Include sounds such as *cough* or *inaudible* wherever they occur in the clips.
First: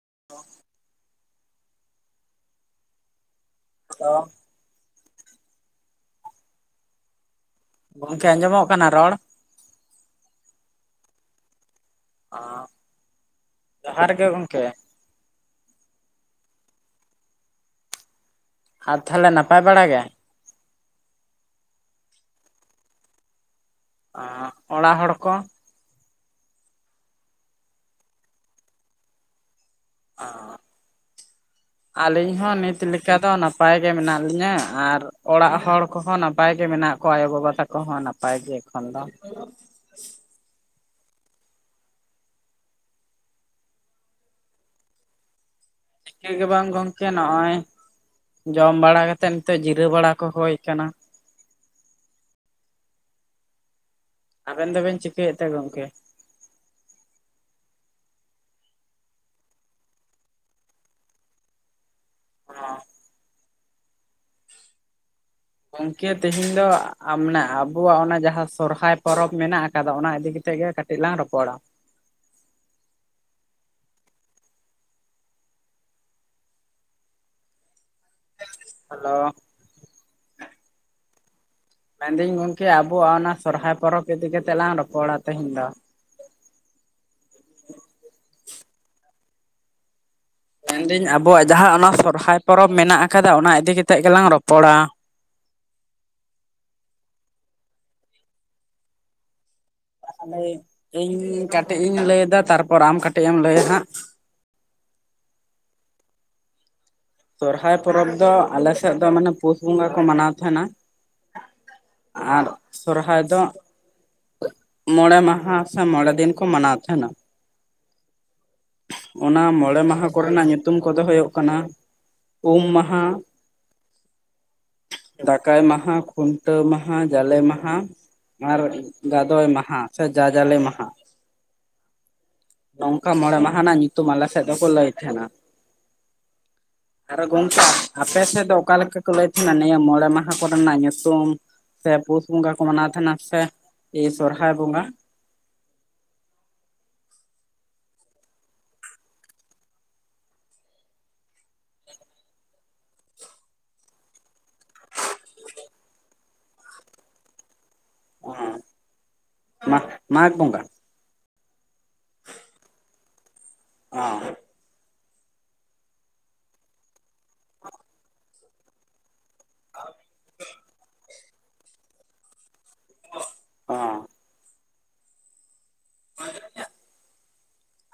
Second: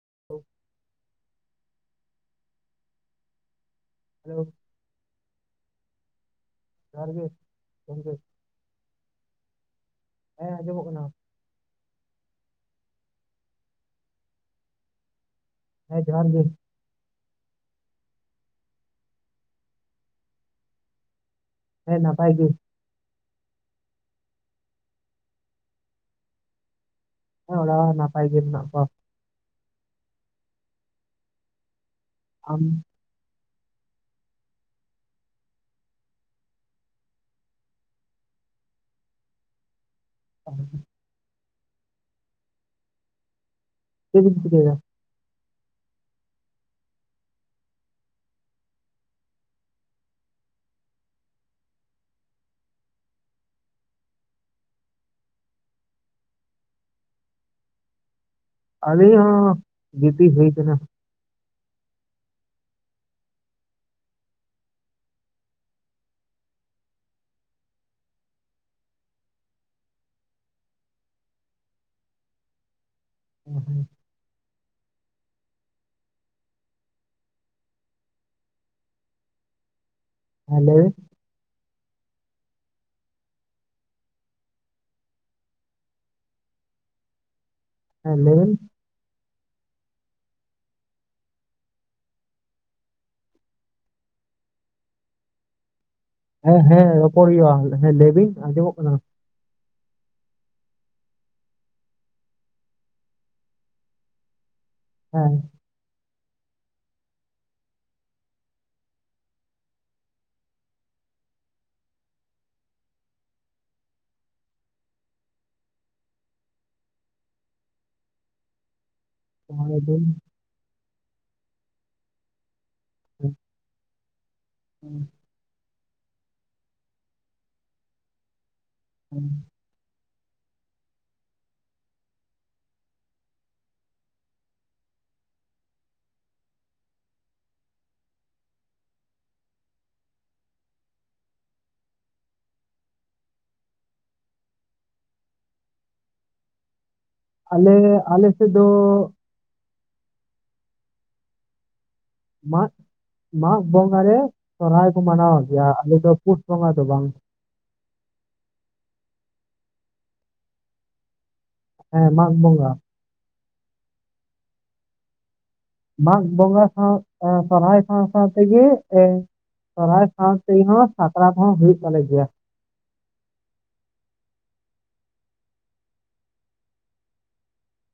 *inaudible* ᱟᱫᱚ *unintelligible* ᱦᱮᱞᱳ ᱡᱚᱦᱟᱨ ᱜᱮ ᱜᱚᱢᱠᱮ ᱜᱚᱝᱠᱮ ᱟᱸᱡᱚᱢᱚᱜ ᱠᱟᱱᱟ ᱨᱚᱲ ᱦᱮᱸ ᱟᱡᱸᱡᱚᱢᱚᱜ ᱠᱟᱱᱟ ᱚ ᱡᱚᱦᱟᱨ ᱜᱮ ᱜᱚᱢᱠᱮ ᱦᱮᱸ ᱡᱚᱦᱟᱨ ᱜᱮ ᱟᱨ ᱛᱟᱦᱚᱞᱮ ᱱᱟᱯᱟᱭ ᱵᱟᱲᱟ ᱜᱮ ᱦᱮᱸ ᱱᱟᱯᱟᱭ ᱜᱮ ᱚ ᱚᱲᱟᱜ ᱦᱚᱲ ᱠᱚ ᱚᱲᱟ ᱦᱚ ᱱᱟᱯᱟᱭ ᱜᱮ ᱠᱚ ᱚ ᱟᱹᱞᱤᱧ ᱦᱚᱸ ᱟᱢ ᱱᱤᱛ ᱞᱮᱠᱟ ᱪᱤᱠᱟᱹ ᱫᱚ ᱱᱟᱯᱟᱭ ᱜᱮ ᱢᱮᱱᱟᱜ ᱞᱤᱧᱟᱹ ᱟᱨ ᱚᱲᱟᱜ ᱦᱚᱲ ᱠᱚᱦᱚᱸ ᱱᱟᱯᱟᱭ ᱜᱮ ᱢᱮᱱᱟᱜ ᱠᱚᱣᱟ ᱟᱭᱳᱼ ᱵᱟᱵᱟ ᱛᱟᱠᱚ ᱦᱚᱸ ᱱᱟᱯᱟᱭ ᱜᱮ ᱮᱠᱷᱚᱱ ᱫᱚ *inaudible* ᱪᱮᱫ ᱵᱤᱱ ᱪᱤᱠᱟᱭ ᱫᱟ ᱪᱮᱫᱹ ᱜᱮ ᱵᱟᱝ ᱜᱚᱢᱠᱮ ᱱᱚᱜᱼᱚᱭ ᱡᱚᱢ ᱵᱟᱲᱟ ᱠᱟᱛᱮᱫ ᱱᱤᱛᱚᱜ ᱡᱤᱨᱟᱣ ᱵᱟᱲᱟ ᱠᱚ ᱦᱩᱭ ᱟᱠᱟᱱᱟ ᱟᱵᱮᱱ ᱫᱚᱵᱮᱱ ᱪᱤᱠᱟᱹᱭᱮᱫ ᱛᱮ ᱜᱚᱝᱠᱮ ᱟᱞᱤᱧ ᱦᱚᱸ ᱜᱤᱛᱤᱡ ᱦᱤᱭ ᱠᱟᱱᱟ ᱜᱚᱢᱠᱮ ᱛᱮᱦᱮᱧ ᱫᱚ ᱢᱟᱱᱮ ᱟᱵᱚᱣᱟᱜ ᱚᱱᱟ ᱡᱟᱦᱟᱸ ᱥᱚᱨᱦᱟᱭ ᱯᱚᱨᱚᱵᱽ ᱢᱮᱱᱟᱜ ᱟᱠᱟᱫᱟ ᱚᱱᱟ ᱤᱫᱤ ᱠᱟᱛᱮᱫ ᱜᱮ ᱠᱟᱹᱴᱤᱡ ᱠᱟᱴᱤ ᱞᱟᱝ ᱨᱚᱯᱚᱲ ᱟ *inaudible* ᱦᱮᱞᱳ ᱦᱮᱞᱳ ᱢᱮᱱᱫᱟᱹᱧ ᱜᱚᱝᱠᱮ ᱟᱵᱚᱣᱟᱜ ᱚᱱᱟ ᱥᱚᱨᱦᱟᱭ ᱯᱚᱨᱚᱵᱽ ᱤᱫᱤ ᱠᱟᱛᱮ ᱞᱟᱝ ᱨᱚᱯᱚᱲᱟ ᱛᱮᱦᱮᱧ ᱫᱚ ᱦᱮᱞᱳ ᱢᱮᱱᱫᱟᱹᱧ ᱟᱵᱚᱣᱟᱜ ᱡᱟᱦᱟᱸ ᱚᱱᱟ ᱥᱚᱨᱦᱟᱭ ᱯᱚᱨᱚᱵᱽ ᱢᱮᱱᱟᱜ ᱟᱠᱟᱫᱟ ᱚᱱᱟ ᱤᱫᱤ ᱠᱟᱛᱮ ᱜᱮᱞᱟᱝ ᱨᱚᱯᱚᱲᱟ ᱦᱮᱸ ᱦᱮᱸ ᱨᱚᱯᱚᱲ ᱦᱩᱭᱩᱜᱼᱟ ᱦᱮᱸ ᱞᱟᱹᱭ ᱵᱤᱱ ᱟᱸᱡᱚᱢᱚᱜ ᱠᱟᱱᱟ ᱤᱧ ᱠᱟᱹᱴᱤᱡ ᱤᱧ ᱞᱟᱹᱭᱮᱫᱟ ᱛᱟᱨᱯᱚᱨ ᱟᱢ ᱠᱟᱹᱴᱤᱡ ᱮᱢ ᱞᱟᱹᱭᱟ ᱠᱷᱟᱱ ᱦᱮᱸ ᱥᱚᱨᱦᱟᱭ ᱯᱚᱨᱚᱵᱽ ᱫᱚ ᱟᱞᱮ ᱥᱮᱫ ᱫᱚ ᱢᱟᱱᱮ ᱯᱩᱥ ᱵᱚᱸᱜᱟ ᱠᱚ ᱢᱟᱱᱟᱣ ᱛᱟᱦᱮᱱᱟ ᱟᱨ ᱥᱚᱨᱦᱟᱭ ᱫᱚ ᱢᱚᱬᱮ ᱢᱟᱦᱟ ᱥᱮ ᱢᱚᱬᱮ ᱫᱤᱱ ᱠᱚ ᱢᱟᱱᱟᱣ ᱛᱟᱦᱮᱱᱟ ᱚᱱᱟ ᱢᱚᱬᱮ ᱢᱟᱦᱟ ᱠᱚᱨᱮᱱᱟᱜ ᱧᱩᱛᱩᱢ ᱠᱚᱫᱚ ᱦᱩᱭᱩᱜ ᱠᱟᱱᱟ ᱩᱢ ᱢᱟᱦᱟ ᱦᱮᱸ ᱦᱩᱸ *inaudible* ᱫᱟᱠᱟᱭ ᱢᱟᱦᱟ ᱠᱷᱩᱱᱴᱟᱹᱣ ᱢᱟᱦᱟ ᱡᱟᱞᱮ ᱢᱟᱦᱟ ᱟᱨ ᱜᱟᱫᱚᱭ ᱢᱟᱦᱟ ᱥᱮ ᱡᱟ-ᱡᱟᱞᱮ ᱢᱟᱦᱟ ᱱᱚᱝᱠᱟ ᱢᱚᱬᱮ ᱢᱟᱦᱟ ᱱᱟᱜ ᱧᱩᱛᱩᱢ ᱟᱞᱮ ᱥᱮᱫ ᱫᱚᱠᱚ ᱞᱟᱹᱭ ᱛᱟᱦᱮᱱᱟ ᱟᱨᱚ ᱜᱚᱝᱠᱮ ᱟᱯᱮ ᱥᱮᱫ ᱫᱚ ᱚᱠᱟ ᱞᱮᱠᱟ ᱠᱚ ᱞᱟᱹᱭ ᱛᱟᱦᱮᱱᱟ ᱱᱤᱭᱟᱹ ᱢᱚᱬᱮ ᱢᱟᱦᱟ ᱠᱚᱨᱮᱱᱟᱜ ᱧᱩᱛᱩᱢ ᱥᱮ ᱯᱩᱥ ᱵᱚᱸᱜᱟ ᱠᱚ ᱢᱟᱱᱟᱣ ᱛᱟᱦᱮᱸᱱᱟ ᱥᱮ ᱮ ᱥᱚᱨᱦᱟᱭ ᱵᱚᱸᱜᱟ ᱟᱞᱮ ᱟᱞᱮᱮ. ᱥᱮᱫ ᱫᱚ ᱢᱟᱜᱽ ᱢᱟᱜᱽ ᱵᱚᱸᱜᱟ ᱨᱮ ᱥᱚᱨᱦᱹᱟᱭ ᱠᱚ ᱢᱟᱱᱟᱣ ᱜᱮᱭᱟ ᱟᱞᱮ ᱫᱚ ᱯᱩᱥ ᱵᱚᱸᱜᱟ ᱫᱚ ᱵᱟᱝ ᱢᱟ ᱢᱟᱜᱽ ᱵᱚᱸᱜᱟ ᱦᱮᱸ ᱢᱟᱜᱽ ᱵᱚᱸᱜᱟ ᱟᱸ ᱢᱟᱜᱽ ᱵᱚᱸᱜᱟ ᱥᱟᱶ ᱥᱚᱨᱦᱟᱭ ᱥᱟᱶ ᱥᱟᱶ ᱛᱮᱜᱮ ᱮ ᱥᱚᱨᱦᱟᱭ ᱥᱟᱶᱛᱮ ᱦᱚᱸ ᱥᱟᱠᱨᱟᱛ ᱦᱚᱸ ᱦᱩᱭᱩᱜ ᱛᱟᱞᱮ ᱜᱮᱭᱟ ᱦᱚᱸ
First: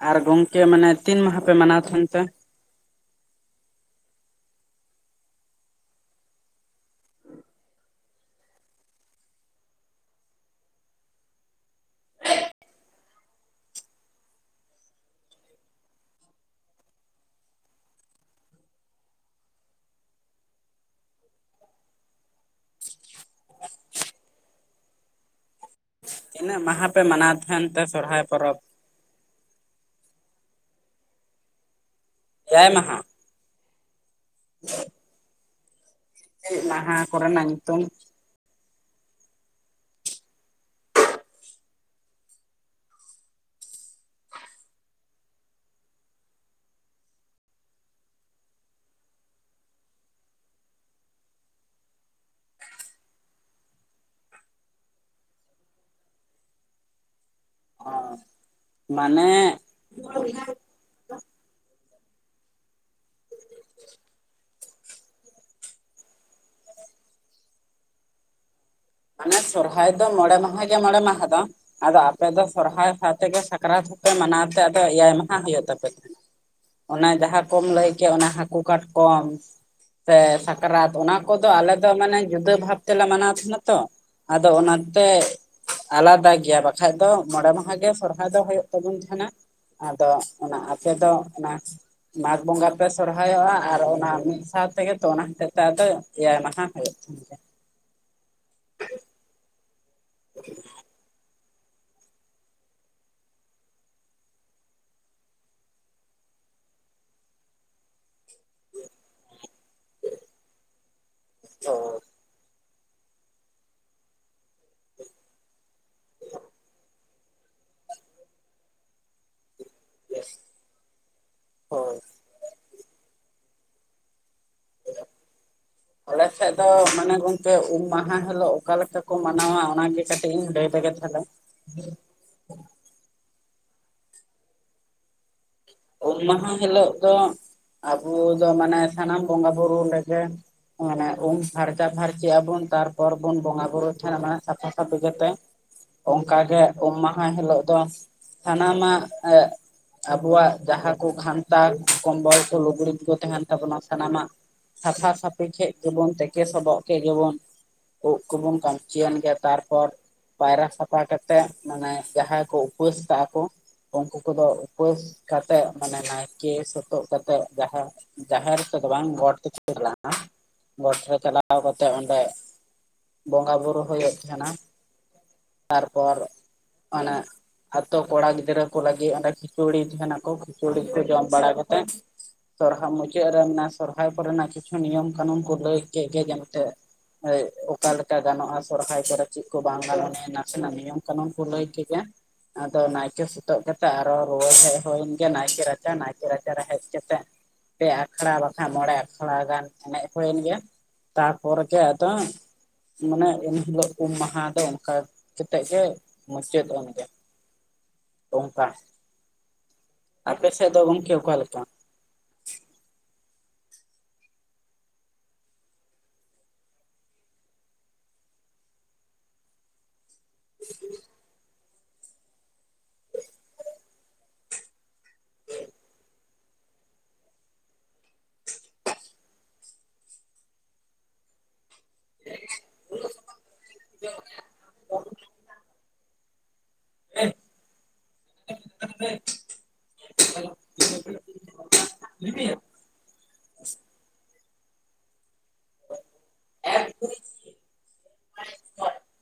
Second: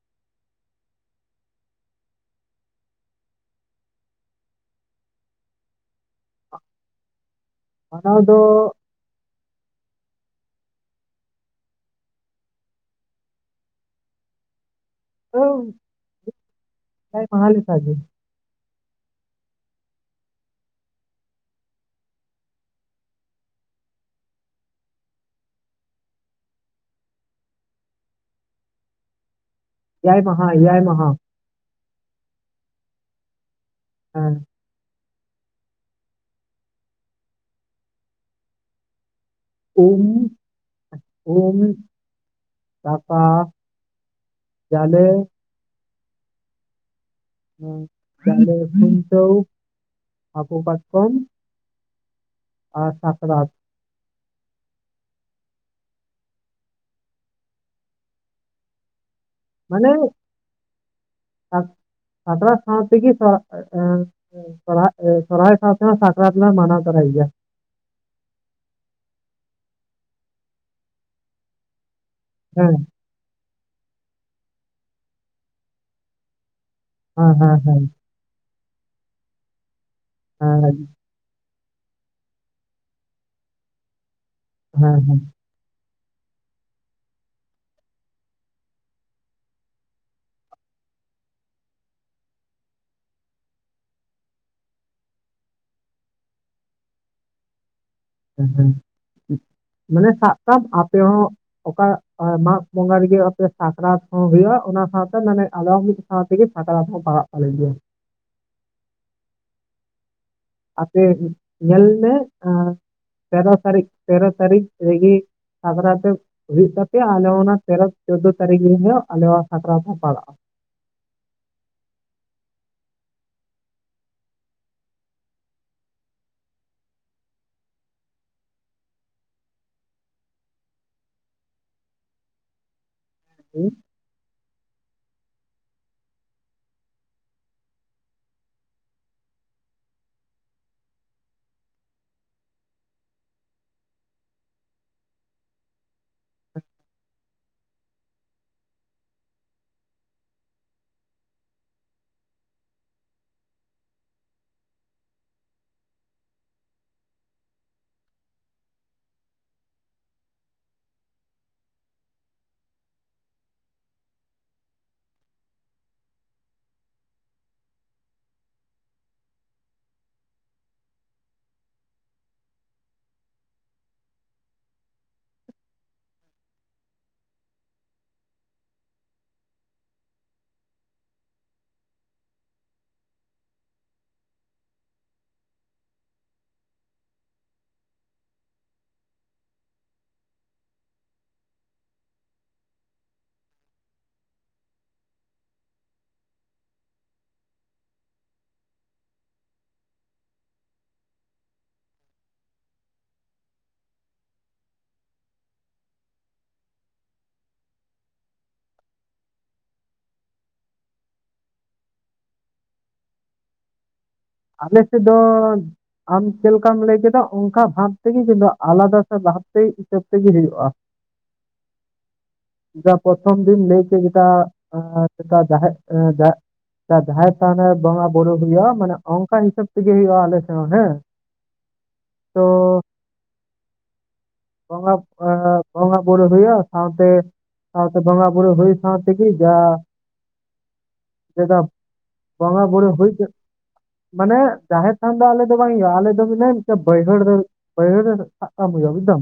ᱟᱨ ᱜᱚᱝᱠᱮ ᱢᱟᱱᱮ ᱛᱤᱱ ᱢᱟᱦᱟ ᱯᱮ ᱢᱟᱱᱟᱣ ᱛᱟᱦᱮᱱ ᱯᱮ ᱚᱱᱟ ᱫᱚ *unintelligible* ᱢᱟᱦᱟ ᱞᱮᱠᱟ ᱜᱮ ᱛᱤᱱᱟᱹᱜ ᱢᱟᱦᱟ ᱯᱮ ᱢᱟᱱᱟᱣ ᱛᱟᱦᱮᱱ ᱛᱮ ᱥᱚᱨᱦᱟᱭ ᱯᱚᱨᱚᱵᱽ ᱮᱭᱟᱭ ᱢᱟᱦᱟ ᱮᱭᱟᱭ ᱢᱟᱦᱟ ᱮᱭᱟᱭ ᱢᱟᱦᱟ ᱦᱮᱸ *inaudible* ᱪᱮᱫ ᱢᱟᱦᱟ ᱠᱚ ᱨᱮᱱᱟᱜ ᱧᱩᱛᱩᱢ ᱩᱢ, ᱩᱢ, ᱫᱟᱠᱟ᱾ ᱡᱟᱞᱮ ᱡᱟᱞᱮ, ᱠᱷᱩᱱᱴᱟᱹᱶ, ᱦᱟᱠᱩ ᱠᱟᱴᱠᱚᱢ ᱟᱨ ᱥᱟᱠᱨᱟᱛ ᱢᱟᱱᱮ ᱢᱟᱱᱮ ᱥᱟᱠᱨᱟᱛ ᱥᱟᱶ ᱛᱮᱜᱮ *unintelligible* ᱥᱚᱨᱦᱟᱭ ᱥᱟᱶᱛᱮ ᱦᱚᱸ ᱥᱟᱠᱨᱟᱛ ᱞᱮ ᱢᱟᱱᱟᱶ ᱛᱚᱨᱟᱭ ᱜᱮᱭᱟ ᱢᱟᱱᱮ ᱥᱚᱨᱦᱟᱭ ᱫᱚ ᱢᱚᱬᱮ ᱢᱟᱦᱟ ᱜᱮ ᱢᱚᱬᱮ ᱢᱟᱦᱟ ᱫᱚ ᱟᱫᱚ ᱟᱯᱮ ᱫᱚ ᱦᱮᱸ ᱥᱚᱨᱦᱟᱭ ᱥᱟᱶᱛᱮ ᱜᱮ ᱥᱟᱠᱨᱟᱛ ᱟᱯᱮ ᱢᱟᱱᱟᱣ ᱛᱮ ᱟᱫᱚ ᱮᱭᱟᱭ ᱢᱟᱦᱟ ᱦᱩᱭᱩᱜ ᱛᱟᱯᱮ ᱠᱟᱱᱟ ᱚᱱᱟ ᱦᱮᱸ ᱡᱟᱦᱟᱸ ᱦᱮᱸ ᱠᱚᱢ ᱦᱮᱸ ᱞᱟᱹᱭ ᱠᱮᱫ ᱚᱱᱟ ᱦᱟᱹᱠᱩ ᱠᱟᱴᱠᱚᱢ ᱥᱮ ᱦᱮᱸ ᱥᱟᱠᱨᱟᱛ ᱚᱱᱟ ᱠᱚ ᱠᱚᱫᱚ ᱟᱞᱮ ᱫᱚ ᱢᱟᱱᱮ ᱡᱩᱫᱟᱹ ᱵᱷᱟᱵ ᱛᱮᱞᱮ ᱢᱟᱱᱟᱣ ᱛᱟᱦᱮᱸᱱᱟ ᱛᱚ ᱟᱫᱚ ᱦᱮᱸ ᱚᱱᱟᱛᱮ ᱟᱞᱟᱫᱟ ᱜᱮᱭᱟ ᱵᱟᱠᱷᱟᱡ ᱫᱚ ᱢᱚᱬᱮ ᱢᱟᱦᱟ ᱜᱮ ᱥᱚᱨᱦᱟᱭ ᱫᱚ ᱦᱳᱭᱩᱜ ᱛᱟᱵᱚᱱ ᱛᱟᱦᱮᱱᱟ ᱟᱫᱚ ᱚᱱᱟ ᱟᱯᱮ ᱫᱚ ᱚᱱᱟ ᱢᱟᱜᱽ ᱵᱚᱸᱜᱟ ᱯᱮ ᱥᱚᱨᱦᱟᱭᱚᱜᱼᱟ ᱟᱨ ᱚᱱᱟ ᱢᱤᱫ ᱥᱟᱶ ᱛᱮᱜᱮ ᱛᱚ ᱚᱱᱟ ᱦᱚᱛᱮᱡ ᱛᱮ ᱟᱫᱚ ᱮᱭᱟᱭ ᱢᱟᱦᱟ ᱦᱳᱭᱩᱜ *inaudible* ᱦᱮᱸ ᱦᱮᱸ ᱢᱟᱱᱮ ᱥᱟᱵ ᱠᱟᱢ ᱟᱯᱮ ᱦᱚᱸ ᱚᱠᱟ ᱟᱨ ᱢᱟᱜᱽ ᱵᱚᱸᱜᱟ ᱨᱮᱜᱮ ᱟᱯᱮ ᱥᱟᱠᱨᱟᱛ ᱦᱚᱸ ᱦᱩᱭᱩᱜᱼᱟ ᱚᱱᱟ ᱥᱟᱶᱛᱮ ᱢᱟᱱᱮ ᱟᱫᱚ ᱢᱤᱫ ᱥᱟᱶᱛᱮ ᱜᱮ ᱥᱟᱠᱨᱟᱛ ᱦᱚᱸ ᱯᱟᱲᱟᱜᱼᱟ ᱵᱷᱟᱞᱮ ᱜᱮ ᱟᱯᱮ ᱧᱮᱞ ᱢᱮ ᱛᱮᱨᱚ ᱛᱟᱹᱨᱤᱠᱷ ᱛᱮᱨᱚ ᱛᱟᱹᱨᱤᱠᱷ ᱨᱮᱜᱮ ᱥᱟᱠᱨᱟᱛ ᱦᱩᱭᱩᱜ ᱛᱟᱯᱮᱭᱟ ᱟᱞᱮ ᱚᱱᱟ ᱛᱮᱨᱚ ᱪᱳᱫᱫᱳ ᱛᱟᱹᱨᱤᱠᱷ ᱨᱮ ᱦᱤᱞᱳᱜ ᱟᱞᱮ ᱦᱚᱸ ᱥᱟᱠᱨᱟᱛ ᱦᱚᱸ ᱯᱟᱲᱟᱜᱼᱟ ᱦᱳᱭ *inaudible* ᱟᱞᱮ ᱥᱮᱫ ᱫᱚ ᱢᱟᱱᱮ ᱜᱚᱝᱠᱮ ᱩᱢ ᱢᱟᱦᱟ ᱦᱤᱞᱚᱜ ᱚᱠᱟ ᱞᱮᱠᱟ ᱠᱚ ᱢᱟᱱᱟᱣᱟ ᱚᱱᱟᱜᱮ ᱠᱟᱴᱤᱡ ᱤᱧ ᱞᱟᱹᱭ ᱞᱮᱜᱮ ᱛᱟᱦᱞᱮ ᱦᱩᱸ ᱩᱢ ᱢᱟᱦᱟ ᱦᱤᱞᱳᱜ ᱫᱚ ᱟᱵᱚ ᱫᱚ ᱢᱟᱱᱮ ᱥᱟᱱᱟᱢ ᱵᱚᱸᱜᱟ ᱵᱩᱨᱩ ᱞᱟᱹᱜᱤᱱ ᱢᱟᱱᱮ ᱩᱢ ᱯᱷᱟᱨᱪᱟ ᱯᱷᱟᱨᱪᱤᱜ ᱟᱵᱩᱱ ᱛᱟᱨᱯᱚᱨ ᱵᱚᱱ ᱵᱚᱸᱜᱟ ᱵᱩᱨᱩᱭ ᱴᱷᱮᱱ ᱦᱟᱸᱜ ᱢᱟᱱᱮ ᱥᱟᱯᱷᱟ ᱥᱟᱹᱯᱷᱤ ᱠᱟᱛᱮᱜ ᱚᱱᱠᱟ ᱜᱮ ᱩᱢ ᱢᱟᱦᱟ ᱦᱤᱞᱳᱜ ᱫᱚ ᱥᱟᱱᱟᱢᱟᱜ ᱟᱵᱚᱣᱟᱜ ᱡᱟᱦᱟᱸ ᱠᱚ ᱠᱷᱟᱱᱛᱟ ᱠᱚᱢᱵᱚᱞ ᱠᱚ ᱞᱩᱜᱽᱲᱤᱡ ᱠᱚ ᱛᱟᱦᱮᱱ ᱛᱟᱵᱚᱱᱟ ᱥᱟᱱᱟᱢᱟᱜ ᱥᱟᱯᱷᱟ ᱥᱟᱯᱷᱤ ᱠᱮᱫ ᱜᱮᱵᱚᱱ ᱛᱮᱠᱮ ᱥᱚᱵᱚᱜ ᱠᱮᱫ ᱜᱮᱵᱚᱱ ᱩᱜ ᱠᱚᱵᱚᱱ ᱠᱟᱹᱢᱪᱤᱭᱮᱱ ᱜᱮ ᱛᱟᱨᱯᱚᱨ ᱯᱟᱭᱨᱟ ᱥᱟᱯᱷᱟ ᱠᱟᱛᱮᱜ ᱢᱟᱱᱮ ᱡᱟᱦᱟᱸᱭ ᱠᱚ ᱩᱯᱟᱹᱥ ᱠᱟᱜᱼᱟ ᱠᱚ ᱩᱝᱠᱩ ᱠᱚᱫᱚ ᱩᱯᱟᱹᱥ ᱠᱟᱛᱮᱜ ᱢᱟᱱᱮ ᱱᱟᱭᱠᱮ ᱥᱳᱛᱳᱜ ᱠᱟᱛᱮᱜ ᱡᱟᱦᱟᱸ ᱡᱟᱦᱮᱨ ᱛᱮ ᱫᱚ ᱵᱟᱝ ᱜᱚᱴ ᱛᱮᱠᱚ ᱪᱟᱞᱟᱜᱼᱟ ᱜᱚᱴ ᱨᱮ ᱪᱟᱞᱟᱣ ᱠᱟᱛᱮᱜ ᱚᱸᱰᱮ ᱵᱚᱸᱜᱟ ᱵᱩᱨᱩ ᱦᱩᱭᱩᱜ ᱛᱟᱦᱮᱱᱟ ᱛᱟᱨᱯᱚᱨ ᱮ ᱟᱛᱳ ᱠᱚᱲᱟ ᱜᱤᱫᱽᱨᱟᱹ ᱠᱚ ᱞᱟᱹᱜᱤᱫ ᱚᱸᱰᱮ ᱠᱷᱤᱪᱩᱲᱤ ᱡᱟᱦᱟᱱᱟᱜ ᱠᱷᱤᱪᱩᱲᱤ ᱠᱚ ᱡᱚᱢ ᱵᱟᱲᱟ ᱠᱟᱛᱮᱜ ᱛᱚ ᱦᱟᱸᱜ ᱢᱩᱪᱟᱹᱫ ᱨᱮ ᱥᱚᱨᱦᱟᱭ ᱠᱚ ᱨᱮᱱᱟᱜ ᱠᱤᱪᱷᱩ ᱱᱤᱭᱚᱢ ᱠᱟᱹᱱᱩᱱ ᱠᱚ ᱞᱟᱹᱭ ᱠᱮᱫ ᱜᱮ ᱡᱮᱢ *unintelligible* ᱦᱳᱭ ᱚᱠᱟ ᱞᱮᱠᱟ ᱜᱟᱱᱚᱜᱼᱟ ᱥᱚᱨᱦᱟᱭ ᱠᱚᱨᱮ ᱪᱤᱫ ᱠᱚ ᱵᱟᱝ ᱜᱟᱱᱚᱜ ᱟ ᱱᱟᱥᱮᱱᱟᱜ ᱱᱤᱭᱚᱢ ᱠᱟᱹᱱᱩᱱ ᱠᱚ ᱞᱟᱹᱭ ᱠᱮᱫ ᱜᱮ ᱟᱫᱚ ᱱᱟᱭᱠᱮ ᱥᱳᱛᱳᱜ ᱠᱟᱛᱮᱜ ᱟᱨᱚ ᱨᱩᱣᱟᱹᱲ ᱦᱮᱡ ᱦᱳᱭ ᱱᱟᱭᱠᱮ ᱨᱟᱪᱟ ᱱᱟᱭᱠᱮ ᱨᱟᱪᱟ ᱨᱮ ᱦᱮᱡ ᱠᱟᱛᱮᱜ ᱯᱮ ᱟᱠᱷᱲᱟ ᱵᱟᱠᱷᱟᱡ ᱢᱚᱬᱮ ᱟᱠᱷᱲᱟ ᱜᱟᱱ ᱮᱱᱮᱡ ᱦᱩᱭᱮᱱ ᱜᱮ ᱾ ᱛᱟᱨᱯᱚᱨ ᱪᱮᱫ ᱟᱫᱚ ᱢᱟᱱᱮ ᱩᱱ ᱦᱤᱞᱳᱜ ᱩᱢ ᱢᱟᱦᱟ ᱫᱚ ᱚᱱᱠᱟ ᱠᱟᱛᱮᱜ ᱜᱮ ᱢᱩᱪᱟᱹᱫ ᱮᱱ ᱜᱮ ᱚᱱᱠᱟ ᱟᱯᱮ ᱥᱮᱫ ᱫᱚ ᱜᱟᱢᱠᱮ ᱚᱠᱟ ᱞᱮᱠᱟ? ᱟᱞᱮ ᱥᱮᱫ ᱫᱚ ᱟᱢ ᱪᱮᱫ ᱞᱮᱠᱟᱢ ᱞᱟᱹᱭ ᱠᱮᱫᱟ ᱚᱱᱠᱟ ᱵᱷᱟᱵᱽ ᱛᱮᱜᱮ ᱠᱤᱱᱛᱩ ᱟᱞᱟᱫᱟ ᱦᱤᱥᱟᱹᱵ ᱛᱮᱜᱮ ᱦᱩᱭᱩᱜᱼᱟ *inaudible* ᱡᱟ ᱯᱨᱚᱛᱷᱚᱢ ᱵᱤᱱ ᱞᱟᱹᱭ ᱠᱮᱫ ᱞᱮᱠᱟ ᱡᱟᱦᱮᱜ ᱡᱟᱦᱮᱨ ᱛᱟ ᱡᱟᱦᱟᱸᱭ ᱥᱟᱣ ᱱᱮ, ᱵᱚᱸᱜᱟ ᱵᱩᱨᱩ ᱦᱳᱭᱩᱼᱟ, ᱢᱟᱱᱮ ᱚᱝᱠᱟ ᱦᱤᱥᱟᱹᱵᱽ ᱛᱮᱜᱮ ᱦᱩᱭᱩᱜᱼᱟ ᱟᱞᱮ ᱥᱮᱱ ᱦᱮᱸ ᱛᱚ *inaudible* ᱵᱚᱸᱜᱟ ᱮ ᱵᱚᱸᱜᱟ ᱵᱩᱨᱩ ᱦᱳᱭᱳᱼᱟ᱾ ᱥᱟᱶᱛᱮ ᱟᱛᱮ ᱵᱚᱸᱜᱟ ᱵᱩᱨᱩ ᱦᱩᱭ ᱥᱟᱶ ᱛᱮ ᱜᱤ ᱡᱟᱦᱟᱸ ᱡᱮᱫᱟ ᱵᱚᱝᱜᱟ ᱵᱚᱲ ᱦᱩᱭᱛᱮ ᱢᱟᱱᱮ ᱡᱟᱦᱮᱨ ᱛᱷᱟᱱ ᱫᱚ ᱟᱞᱮ ᱫᱚ ᱵᱟᱝ ᱦᱩᱭᱩᱜᱼᱟ ᱟᱞᱮ ᱫᱚ ᱢᱮᱱᱟ ᱵᱟᱹᱭᱦᱟᱹᱲ ᱫᱚ ᱵᱟᱹᱭᱦᱟᱹᱲ ᱨᱮ ᱥᱟᱵ ᱠᱟᱢ ᱦᱳᱭᱩ-ᱟ ᱵᱩᱡᱫᱟᱢ᱾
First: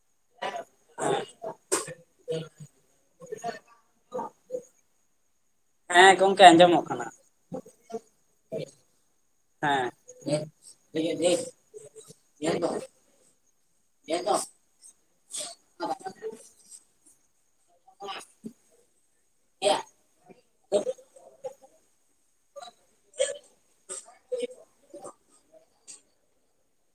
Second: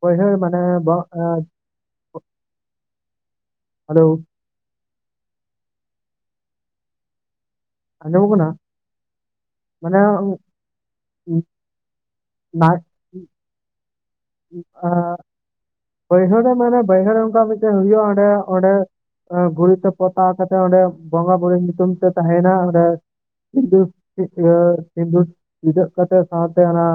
ᱯᱟᱹᱭᱦᱟᱹᱲ ᱢᱟᱱᱮ ᱵᱟ. ᱜ *inaudible* ᱦᱟᱞᱳ ᱦᱮᱸ ᱜᱚᱢᱠᱮ ᱟᱸᱡᱚᱢᱼᱚᱜ ᱠᱟᱱᱟ᱾ ᱟᱸᱡᱚᱢᱼᱚᱜ ᱠᱟᱱᱟ ᱢᱟᱱᱮ ᱦᱮᱸ *unintelligible* *unintelligible* ᱵᱟᱹᱭᱦᱟᱹᱲ ᱨᱮ ᱢᱟᱱᱮ ᱵᱟᱹᱭᱦᱟᱹᱲ ᱚᱱᱠᱟ ᱢᱤᱫᱴᱮᱡ ᱦᱩᱭᱩᱜᱼᱟ ᱚᱸᱰᱮ ᱚᱸᱰᱮ ᱜᱷᱩᱨᱤᱡ ᱛᱮ ᱯᱚᱛᱟᱣ ᱠᱟᱛᱮᱜ ᱚᱸᱰᱮ ᱵᱚᱸᱜᱟ ᱵᱩᱨᱩ ᱧᱩᱛᱩᱢ ᱛᱮ ᱛᱟᱦᱮᱱᱟ ᱚᱸᱰᱮ ᱥᱤᱸᱫᱩᱨ ᱤᱭᱟᱹ ᱥᱤᱸᱫᱩᱨ ᱴᱤᱫᱟᱹᱜ ᱠᱟᱛᱮ ᱥᱟᱶᱛᱮ ᱚᱱᱟ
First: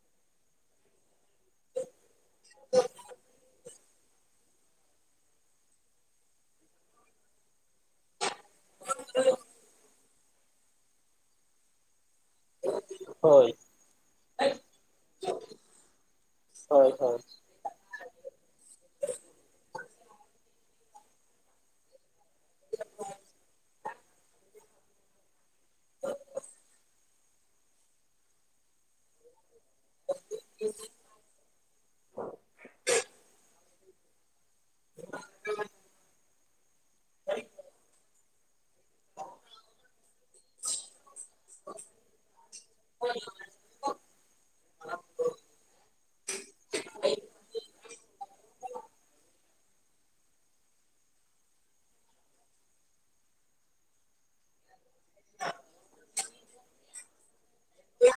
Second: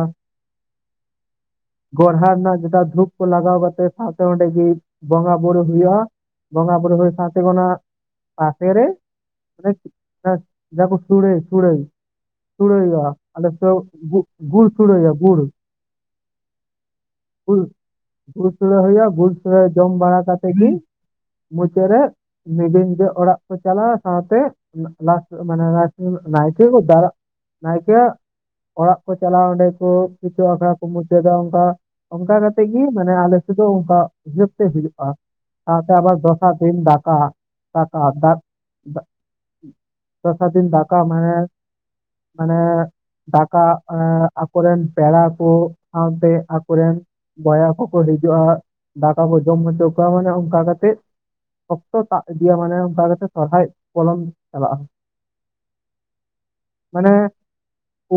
ᱜᱚᱲᱦᱟ ᱨᱮᱱᱟᱜ ᱡᱮᱴᱟ ᱫᱷᱩᱯ ᱠᱚ ᱞᱟᱜᱟᱣ ᱠᱟᱛ ᱟᱯᱮ ᱥᱟᱶᱛᱮ ᱚᱸᱰᱮᱜᱤ ᱵᱚᱸᱜᱟ ᱵᱩᱨᱩ ᱦᱩᱭᱩᱜᱼᱟ ᱵᱚᱸᱜᱟ ᱵᱩᱨᱩ ᱦᱩᱭᱩᱜ ᱥᱟᱶᱛᱮ ᱚᱱᱟ ᱯᱟᱥᱮ ᱨᱮ ᱡᱟᱦᱟᱸ ᱠᱩ ᱥᱩᱲᱟᱹᱭ ᱥᱩᱲᱟᱹᱭ ᱥᱩᱲᱟᱹᱭ ᱟ ᱦᱳᱭ ᱟᱫᱚ ᱠᱚ ᱜᱩᱲ ᱥᱩᱲᱟᱹᱭᱟ ᱜᱩᱲ ᱦᱳᱭ ᱦᱳᱭ ᱜᱩᱲ ᱥᱩᱲᱟᱹ ᱦᱩᱭᱩᱜᱼᱟ ᱜᱩᱲ ᱥᱩᱲᱟᱹ ᱡᱚᱢ ᱵᱟᱲᱟ ᱠᱟᱛᱮ ᱜᱤ ᱢᱩᱪᱟᱹᱫ ᱨᱮ ᱱᱤᱡᱮ ᱱᱤᱡᱮ ᱚᱲᱟᱜ ᱠᱚ ᱪᱟᱞᱟᱜᱼᱟ ᱥᱟᱶᱛᱮ ᱟᱥ ᱢᱟᱱᱮ *inaudible* ᱱᱟᱭᱠᱮ ᱠᱚ ᱫᱟᱨᱟ ᱱᱟᱭᱠᱮ ᱚᱲᱟᱜ ᱠᱚ ᱪᱟᱞᱟᱣ ᱚᱸᱰᱮᱠᱩ ᱠᱤᱪᱷᱩ ᱟᱠᱷᱲᱟ ᱠᱚ ᱢᱩᱪ *inaudible* ᱚᱱᱠᱟ ᱚᱱᱠᱟ ᱠᱟᱛᱮ ᱜᱮ ᱢᱟᱱᱮ ᱟᱞᱮ ᱥᱮᱫ ᱫᱚ ᱚᱱᱠᱟ ᱦᱩᱭᱩᱜᱼᱟ ᱥᱟᱶᱛᱮ ᱟᱵᱟᱨ ᱫᱚᱥᱟᱨ ᱫᱤᱱ ᱫᱟᱠᱟ ᱫᱟᱠᱟ ᱫᱟᱼᱼ ᱫᱚᱥᱟᱨ ᱫᱤᱱ ᱫᱟᱠᱟ ᱢᱟᱱᱮ ᱢᱟᱱᱮ ᱫᱟᱠᱟ ᱟᱠᱚᱨᱮᱱ ᱯᱮᱲᱟ ᱠᱚ ᱥᱟᱶᱛᱮ ᱟᱠᱚᱨᱮᱱ ᱵᱚᱭᱦᱟ ᱠᱚ ᱦᱤᱡᱩᱜᱼᱟ ᱫᱟᱠᱟ ᱠᱚ ᱡᱚᱢ ᱦᱚᱪᱚ ᱠᱚᱣᱟ ᱢᱟᱱᱮ ᱚᱱᱠᱟ ᱠᱟᱛᱮᱫ ᱚᱠᱛᱚ ᱴᱟᱜ ᱤᱫᱤᱭᱟ ᱢᱟᱱᱮ ᱚᱱᱠᱟ ᱠᱟᱛᱮᱜ ᱥᱚᱨᱦᱟᱭ ᱯᱚᱞᱚᱢ ᱪᱟᱞᱟᱜᱼᱟ᱾ ᱢᱟᱱᱮ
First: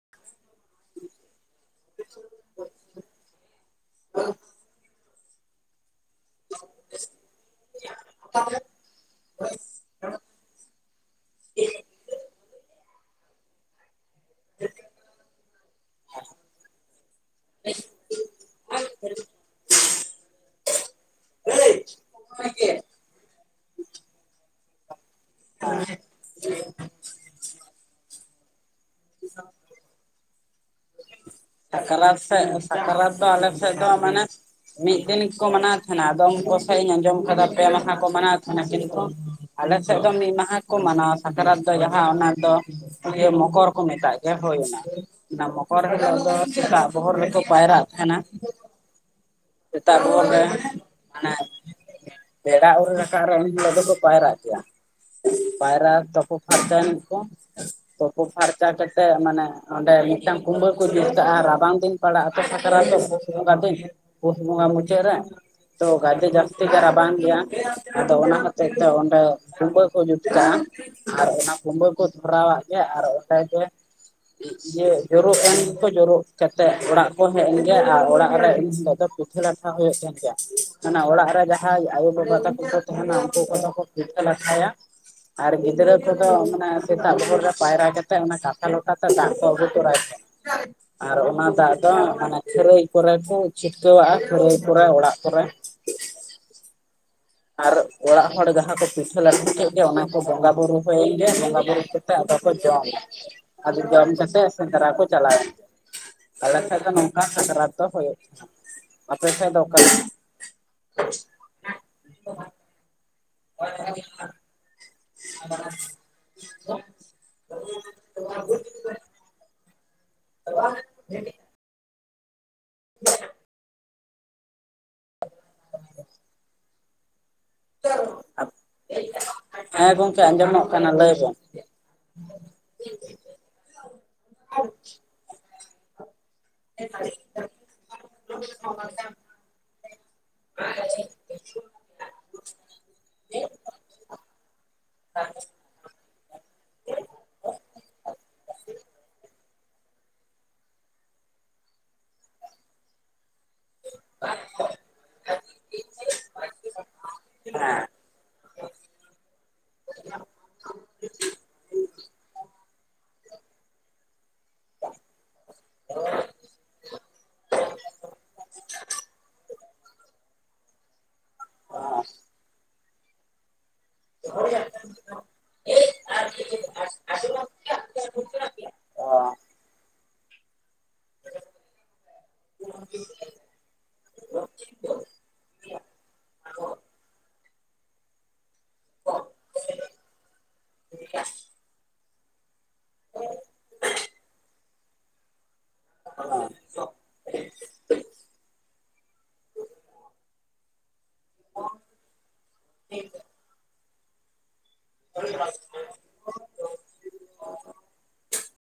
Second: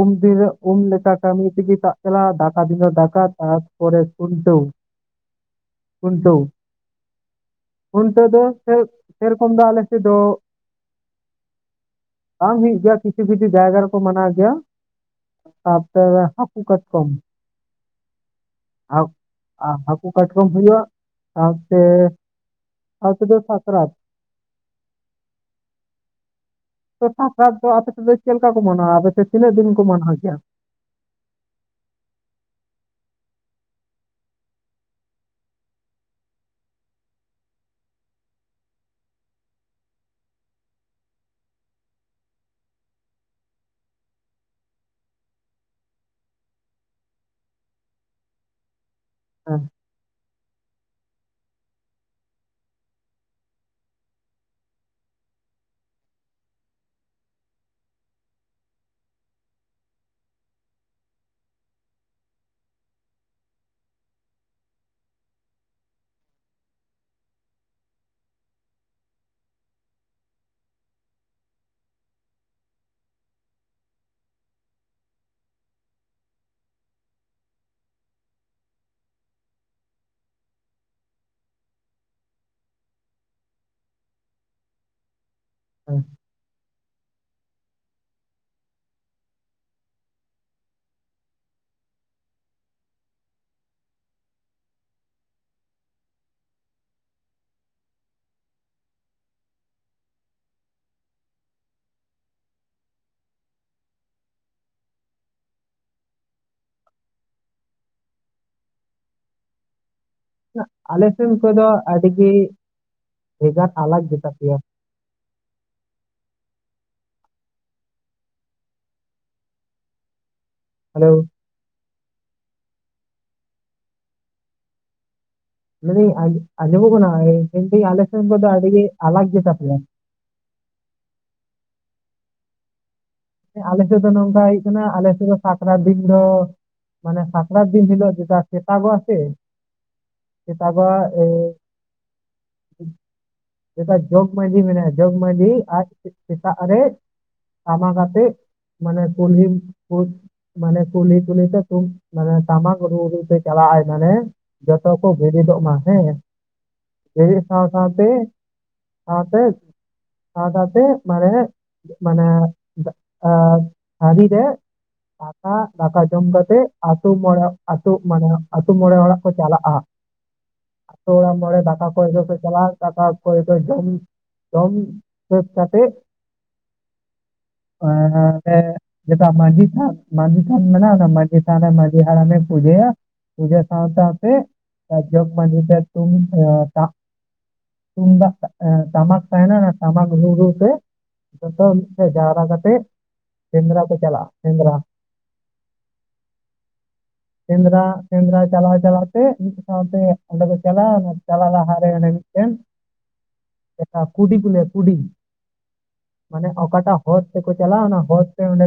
ᱩᱢ ᱫᱤᱱ ᱩᱢ ᱞᱮᱠᱟ ᱠᱟᱹᱢᱤ ᱛᱮᱜᱮ ᱛᱟᱜ ᱪᱟᱞᱟᱜᱼᱟ ᱫᱟᱠᱟ ᱫᱤᱱ ᱫᱟᱠᱟ ᱛᱟᱨᱯᱚᱨᱮ ᱠᱷᱩᱱᱴᱟᱹᱣ ᱠᱷᱩᱱᱴᱟᱹᱣ ᱠᱷᱩᱱᱴᱟᱹᱣ ᱫᱚ ᱥᱮ ᱥᱮᱨᱚᱠᱚᱢ ᱫᱚ ᱟᱞᱮ ᱥᱮᱫ ᱫᱚ ᱵᱟᱝ ᱦᱩᱭᱩᱜ ᱜᱮᱭᱟ ᱠᱤᱪᱷᱩ ᱠᱤᱪᱷᱩ ᱡᱟᱭᱜᱟ ᱨᱮ ᱠᱚ ᱢᱟᱱᱟᱣ ᱜᱮᱭᱟ ᱛᱟᱨᱯᱚᱨᱮ ᱦᱟᱹᱠᱩ ᱠᱟᱴᱠᱚᱢ ᱟᱨ ᱟᱨ ᱦᱟᱹᱠᱩ ᱠᱟᱴᱠᱚᱢ ᱦᱩᱭᱩᱜᱼᱟ ᱥᱟᱶᱛᱮ ᱥᱟᱶ ᱛᱮᱫ ᱥᱟᱠᱨᱟᱛ ᱟᱨ ᱛᱚ ᱥᱟᱠᱨᱟᱛ ᱫᱚ ᱟᱯᱮ ᱥᱮᱫ ᱫᱚ ᱪᱮᱫ ᱞᱮᱠᱟ ᱠᱚ ᱢᱟᱱᱟᱣᱟ ᱟᱯᱮ ᱥᱮᱫ ᱛᱤᱱᱟᱹᱜ ᱫᱤᱱ ᱠᱚ ᱢᱟᱱᱟᱣ ᱜᱮᱭᱟ ᱥᱟᱠᱨᱟᱛ ᱥᱮᱫ ᱥᱟᱠᱨᱟᱛ ᱫᱚ ᱟᱞᱮ ᱥᱮᱫ ᱫᱚ ᱢᱟᱱᱮ ᱢᱤᱫ ᱫᱤᱱ ᱜᱮᱠᱚ ᱢᱟᱱᱟᱣ ᱛᱟᱦᱮᱱᱟ ᱟᱫᱚ ᱩᱱᱠᱩ ᱥᱮᱫ ᱤᱧ ᱟᱸᱡᱚᱢ ᱠᱟᱫᱟ ᱯᱮ ᱢᱟᱦᱟ ᱠᱚ ᱢᱟᱱᱟᱣ ᱛᱟᱦᱮᱱᱟ ᱠᱤᱱᱛᱩ ᱟᱞᱮᱥᱮᱫ ᱫᱚ ᱢᱤᱫ ᱢᱟᱦᱟ ᱠᱚ ᱢᱟᱱᱟᱣᱟ ᱥᱟᱠᱨᱟᱛ ᱫᱚ ᱡᱟᱦᱟᱸ ᱚᱱᱟ ᱫᱚ ᱤᱭᱟᱹ ᱢᱚᱠᱚᱨ ᱠᱚ ᱢᱮᱛᱟᱜ ᱜᱮᱭᱟ ᱦᱳᱭᱱᱟ ᱚᱱᱟ ᱢᱚᱠᱚᱨ ᱨᱮᱫᱚ ᱛᱚ ᱥᱮᱛᱟᱜ ᱵᱚᱦᱚᱨ ᱨᱮᱠᱚ ᱯᱟᱭᱨᱟᱜ ᱠᱟᱱᱟ᱾ *inaudible* *unintelligible* ᱛᱟᱨᱯᱚᱨᱮ ᱢᱟᱱᱮ ᱵᱮᱲᱟ ᱟᱶᱨᱤ ᱨᱟᱠᱟᱵ ᱨᱮ ᱩᱱ ᱫᱚᱠᱚ ᱯᱟᱭᱨᱟᱜ ᱜᱮᱭᱟ᱾ *unintelligible* ᱯᱟᱭᱨᱟ ᱛᱚᱠᱚ ᱯᱷᱟᱨᱪᱟᱭᱮᱱ ᱠᱚ ᱛᱩᱯᱚ ᱯᱷᱟᱨᱪᱟ ᱠᱟᱛᱮᱜ ᱢᱟᱱᱮ ᱚᱸᱰᱮ ᱢᱤᱫᱴᱟᱝ ᱠᱩᱢᱵᱟᱹ ᱠᱚ ᱵᱮ ᱪ ᱟᱨ ᱨᱟᱵᱟᱝ ᱫᱤᱱ ᱯᱟᱲᱟᱜ-ᱟ ᱥᱮ ᱥᱟᱠᱨᱟᱛ ᱫᱚ ᱯᱩᱥ ᱵᱚᱸᱜᱟ ᱫᱤᱱ ᱯᱩᱥ ᱵᱚᱸᱜᱟ ᱢᱩᱪᱟᱹᱫ ᱨᱮ᱾ ᱛᱚ ᱜᱟᱡᱮ ᱡᱟᱹᱥᱛᱤ ᱜᱮ ᱨᱟᱵᱟᱝ ᱜᱮᱭᱟ ᱟᱫᱚ ᱚᱱᱟ ᱦᱚᱛᱮᱡ ᱛᱮ ᱚᱸᱰᱮ ᱠᱩᱵᱟᱹ ᱠᱚ ᱡᱩᱛ ᱠᱟᱜ-ᱟ᱾ ᱟᱨ ᱚᱱᱟ ᱠᱩᱢᱵᱟᱹ ᱠᱚ ᱫᱷᱚᱨᱟᱣᱟᱜ ᱜᱮᱭᱟ ᱟᱨ ᱚᱱᱠᱟ ᱜᱮ ᱤᱭᱟᱹ ᱡᱚᱨᱚᱜ ᱮᱱ ᱠᱚ ᱡᱳᱨᱳᱜ ᱠᱟᱛᱮᱫ ᱚᱲᱟᱜ ᱠᱚ ᱦᱮᱡ ᱮᱱ ᱜᱮᱭᱟ ᱟᱨ ᱚᱲᱟᱜ ᱨᱮ ᱤᱱ ᱦᱤᱞᱳᱜ ᱫᱚ ᱯᱤᱴᱷᱟᱹ ᱞᱟᱴᱷᱟ ᱦᱩᱭᱩᱜ ᱠᱟᱱ ᱜᱮᱭᱟ ᱢᱟᱱᱮ ᱚᱲᱟᱜ ᱨᱮ ᱡᱟᱦᱟᱸᱭ ᱟᱭᱳᱼᱵᱟᱵᱟ ᱛᱟᱠᱚ ᱠᱚ ᱛᱟᱦᱮᱱᱟ ᱩᱱᱠᱩ ᱠᱚᱫᱚ ᱠᱚ ᱯᱤᱴᱷᱟᱹ ᱞᱟᱴᱷᱟᱭᱟ᱾ ᱟᱨ ᱜᱤᱫᱽᱨᱟᱹ ᱦᱮᱸ ᱠᱚᱫᱚ ᱢᱟᱱᱮ ᱥᱮᱛᱟᱜ ᱵᱷᱳᱨ ᱨᱮ ᱯᱟᱭᱨᱟ ᱠᱟᱛᱮᱫ ᱚᱱᱟ ᱠᱟᱥᱟ ᱞᱚᱴᱟᱛᱮ ᱫᱟᱜ ᱠᱚ ᱟᱹᱜᱩ ᱛᱚᱨᱟᱭ ᱠᱚ ᱟᱨ ᱚᱱᱟ ᱫᱟᱜ ᱫᱚ ᱢᱟᱱᱮ ᱠᱷᱟᱹᱨᱟᱹᱭ ᱠᱚᱨᱮ ᱠᱚ ᱪᱷᱤᱴᱠᱟᱹᱣᱟᱜ-ᱟ ᱠᱷᱟᱹᱨᱟᱹᱭ ᱠᱚᱨᱮ ᱚᱲᱟᱜ ᱠᱚᱨᱮ ᱟᱨ ᱚᱲᱟᱜ ᱦᱚᱲ ᱡᱟᱦᱟᱸ ᱠᱚ ᱯᱤᱴᱷᱟᱹ ᱞᱟᱹᱴᱷᱟ ᱠᱮᱫ ᱜᱮ ᱚᱱᱟ ᱠᱚ ᱵᱚᱸᱜᱟ ᱵᱩᱨᱩ ᱦᱩᱭ ᱮᱱ ᱜᱮ ᱵᱚᱸᱜᱟ ᱵᱩᱨᱩ ᱠᱟᱛᱮ ᱟᱫᱚ ᱠᱚ ᱡᱚᱢᱟ ᱟᱫᱚ ᱡᱚᱢ ᱠᱟᱛᱮᱫ ᱥᱮᱸᱫᱽᱨᱟ ᱠᱚ ᱪᱟᱞᱟᱣ-ᱟ᱾ ᱟᱞᱮ ᱥᱮᱡ ᱫᱚ ᱱᱚᱝᱠᱟ ᱥᱟᱠᱨᱟᱛ ᱫᱚ ᱦᱩᱭᱩᱜ ᱠᱟᱱᱟ ᱟᱯᱮ ᱥᱮᱡ ᱫᱚ ᱚᱠᱟ ᱞᱮᱠᱟ᱾ ᱟᱞᱮ ᱥᱮᱱ ᱠᱚᱫᱚ ᱟᱹᱰᱤ ᱜᱮ ᱵᱷᱮᱜᱟᱨ ᱟᱞᱟᱠ ᱜᱮᱛᱟ ᱯᱮᱭᱟ᱾ *unintelligible* ᱦᱮᱞᱳ *inaudible* *unintelligible* ᱞᱟᱹᱭ ᱫᱤᱧ ᱟᱡᱚᱢ ᱚᱜ ᱠᱟᱱᱟ ᱟᱞᱥᱮᱱ ᱟᱹᱰᱤ ᱜᱮ ᱟᱞᱟᱠ ᱜᱮᱛᱟ ᱯᱮ ᱦᱮᱸ ᱜᱚᱝᱠᱮ ᱟᱸᱡᱚᱢᱚᱜ ᱠᱟᱱᱟ ᱞᱟᱹᱭ ᱵᱮᱱ *unintelligible* ᱦᱮᱸ ᱟᱞᱮ ᱥᱮᱫ ᱫᱚ ᱱᱚᱝᱠᱟ ᱦᱩᱭᱩᱜ ᱠᱟᱱᱟ ᱟᱞᱮ ᱥᱮᱫ ᱫᱚ ᱥᱟᱠᱨᱟᱛ ᱫᱤᱱ ᱫᱚ ᱢᱟᱱᱮ ᱥᱟᱠᱟᱨᱟᱛ ᱫᱤᱱ ᱦᱤᱞᱚᱜ ᱫᱚᱥᱟᱨ ᱥᱮᱛᱟᱜᱚ-ᱟ ᱥᱮ ᱮᱴᱟᱜᱟᱜ ᱮ ᱡᱚᱜᱽ ᱢᱟᱹᱡᱰᱤ ᱢᱮᱱᱟᱜᱼᱟ ᱡᱚᱜᱽ ᱢᱟᱹᱡᱷᱤ ᱟᱡ ᱥᱮᱛᱟᱜ ᱨᱮ ᱴᱟᱢᱟ ᱠᱟᱛᱮᱫ ᱢᱟᱱᱮ ᱠᱩᱞᱦᱤᱢ ᱠᱚ ᱢᱟᱱᱮ ᱠᱩᱞᱦᱤ ᱠᱩᱞᱦᱤ ᱛᱮ ᱢᱟᱱᱮ ᱴᱟᱢᱟᱠ ᱨᱩ ᱥᱮ ᱪᱟᱞᱟᱜ ᱟᱭ ᱢᱟᱱᱮ ᱡᱚᱛᱚ ᱠᱚ ᱵᱮᱨᱮᱫᱚᱜ ᱢᱟ ᱦᱮᱸ ᱵᱮᱨᱮᱫ ᱥᱟᱶ ᱦᱮᱸ ᱥᱟᱶᱛᱮ *unintelligible* ᱥᱟᱶᱛᱮ ᱟᱨ ᱥᱟᱶᱛᱮ ᱵᱟᱦᱨᱮ ᱨᱮ ᱢᱟᱱᱮ ᱟ ᱟᱹᱰᱤ ᱡᱮ ᱫᱟᱠᱟ ᱫᱟᱠᱟ ᱡᱚᱢ ᱠᱟᱛᱮᱜ ᱟᱹᱛᱩ ᱢᱚᱬᱮ ᱟᱹᱛᱩ ᱢᱟᱱᱮ ᱟ ᱟᱹᱛᱩ ᱢᱚᱬᱮ ᱚᱲᱟᱜ ᱠᱚ ᱪᱟᱞᱟᱜᱼᱟ *inaudible* ᱢ ᱚ ᱰᱠᱟ ᱠᱚ ᱥᱮ ᱪᱟᱞᱞᱟ ᱰᱠᱟ ᱠᱚ ᱛ ᱡᱚᱢ ᱡᱚᱢ ᱦᱚᱭ ᱠᱟᱛᱮ ᱚᱦᱚ, ᱟᱫᱚ ᱚ ᱚᱱᱟ ᱢᱟᱺᱡᱷᱤ ᱛᱷᱟᱱ ᱢᱟᱱᱡᱷᱤ ᱛᱷᱟᱱ ᱢᱮᱱᱟᱜᱼᱟ ᱟᱫᱚ ᱢᱟᱺᱡᱷᱤ ᱛᱷᱟᱱ ᱨᱮ ᱢᱟᱸᱡᱷᱤ ᱦᱟᱲᱟᱢ ᱮ.. ᱯᱩᱡᱟᱹᱭᱟ ᱯᱩᱡᱟᱹ ᱥᱟᱶ ᱥᱟᱶᱛᱮ ᱡᱚᱜ ᱢᱟᱹᱱ ᱨᱮᱭᱟᱜ ᱛᱟᱢ ᱛᱟᱢ *unintelligible* ᱢᱟᱢᱟᱠ ᱛᱟᱦᱮᱸᱟᱭᱱᱟ ᱴᱟᱢᱟᱠ ᱨᱩ ᱨᱩ ᱛᱮ ᱡᱚᱛᱚ ᱥᱮ ᱡᱟᱣᱨᱟ ᱠᱟᱛᱮ ᱥᱮᱸᱫᱽᱨᱟ ᱠᱚ ᱪᱟᱞᱟᱜ ᱥᱮᱸᱫᱽᱨᱟ *unintelligible* ᱥᱮᱸᱫᱽᱨᱟ ᱥᱮᱸᱫᱽᱨᱟ ᱪᱟᱞᱟᱣ ᱪᱞᱟᱣᱛᱮ ᱢᱤᱫ ᱥᱟᱶᱛᱮ ᱠᱚ ᱪᱟᱞᱟᱣᱮᱱᱟ ᱪᱟᱞᱟᱣ ᱞᱟᱦᱟᱨᱮ ᱚᱱᱮ ᱢᱤᱫ ᱴᱮᱱ ᱠᱩᱰᱤ ᱠᱚ ᱞᱟᱹᱭᱟ ᱠᱩᱰᱤ *unintelligible* ᱢᱟᱱᱮ ᱚᱠᱟᱴᱟᱜ ᱦᱚᱨᱛᱮ ᱠᱚ ᱪᱟᱞᱟᱜᱼᱟ ᱚᱱᱟ ᱦᱚᱨᱛᱮ ᱴᱟᱱᱮ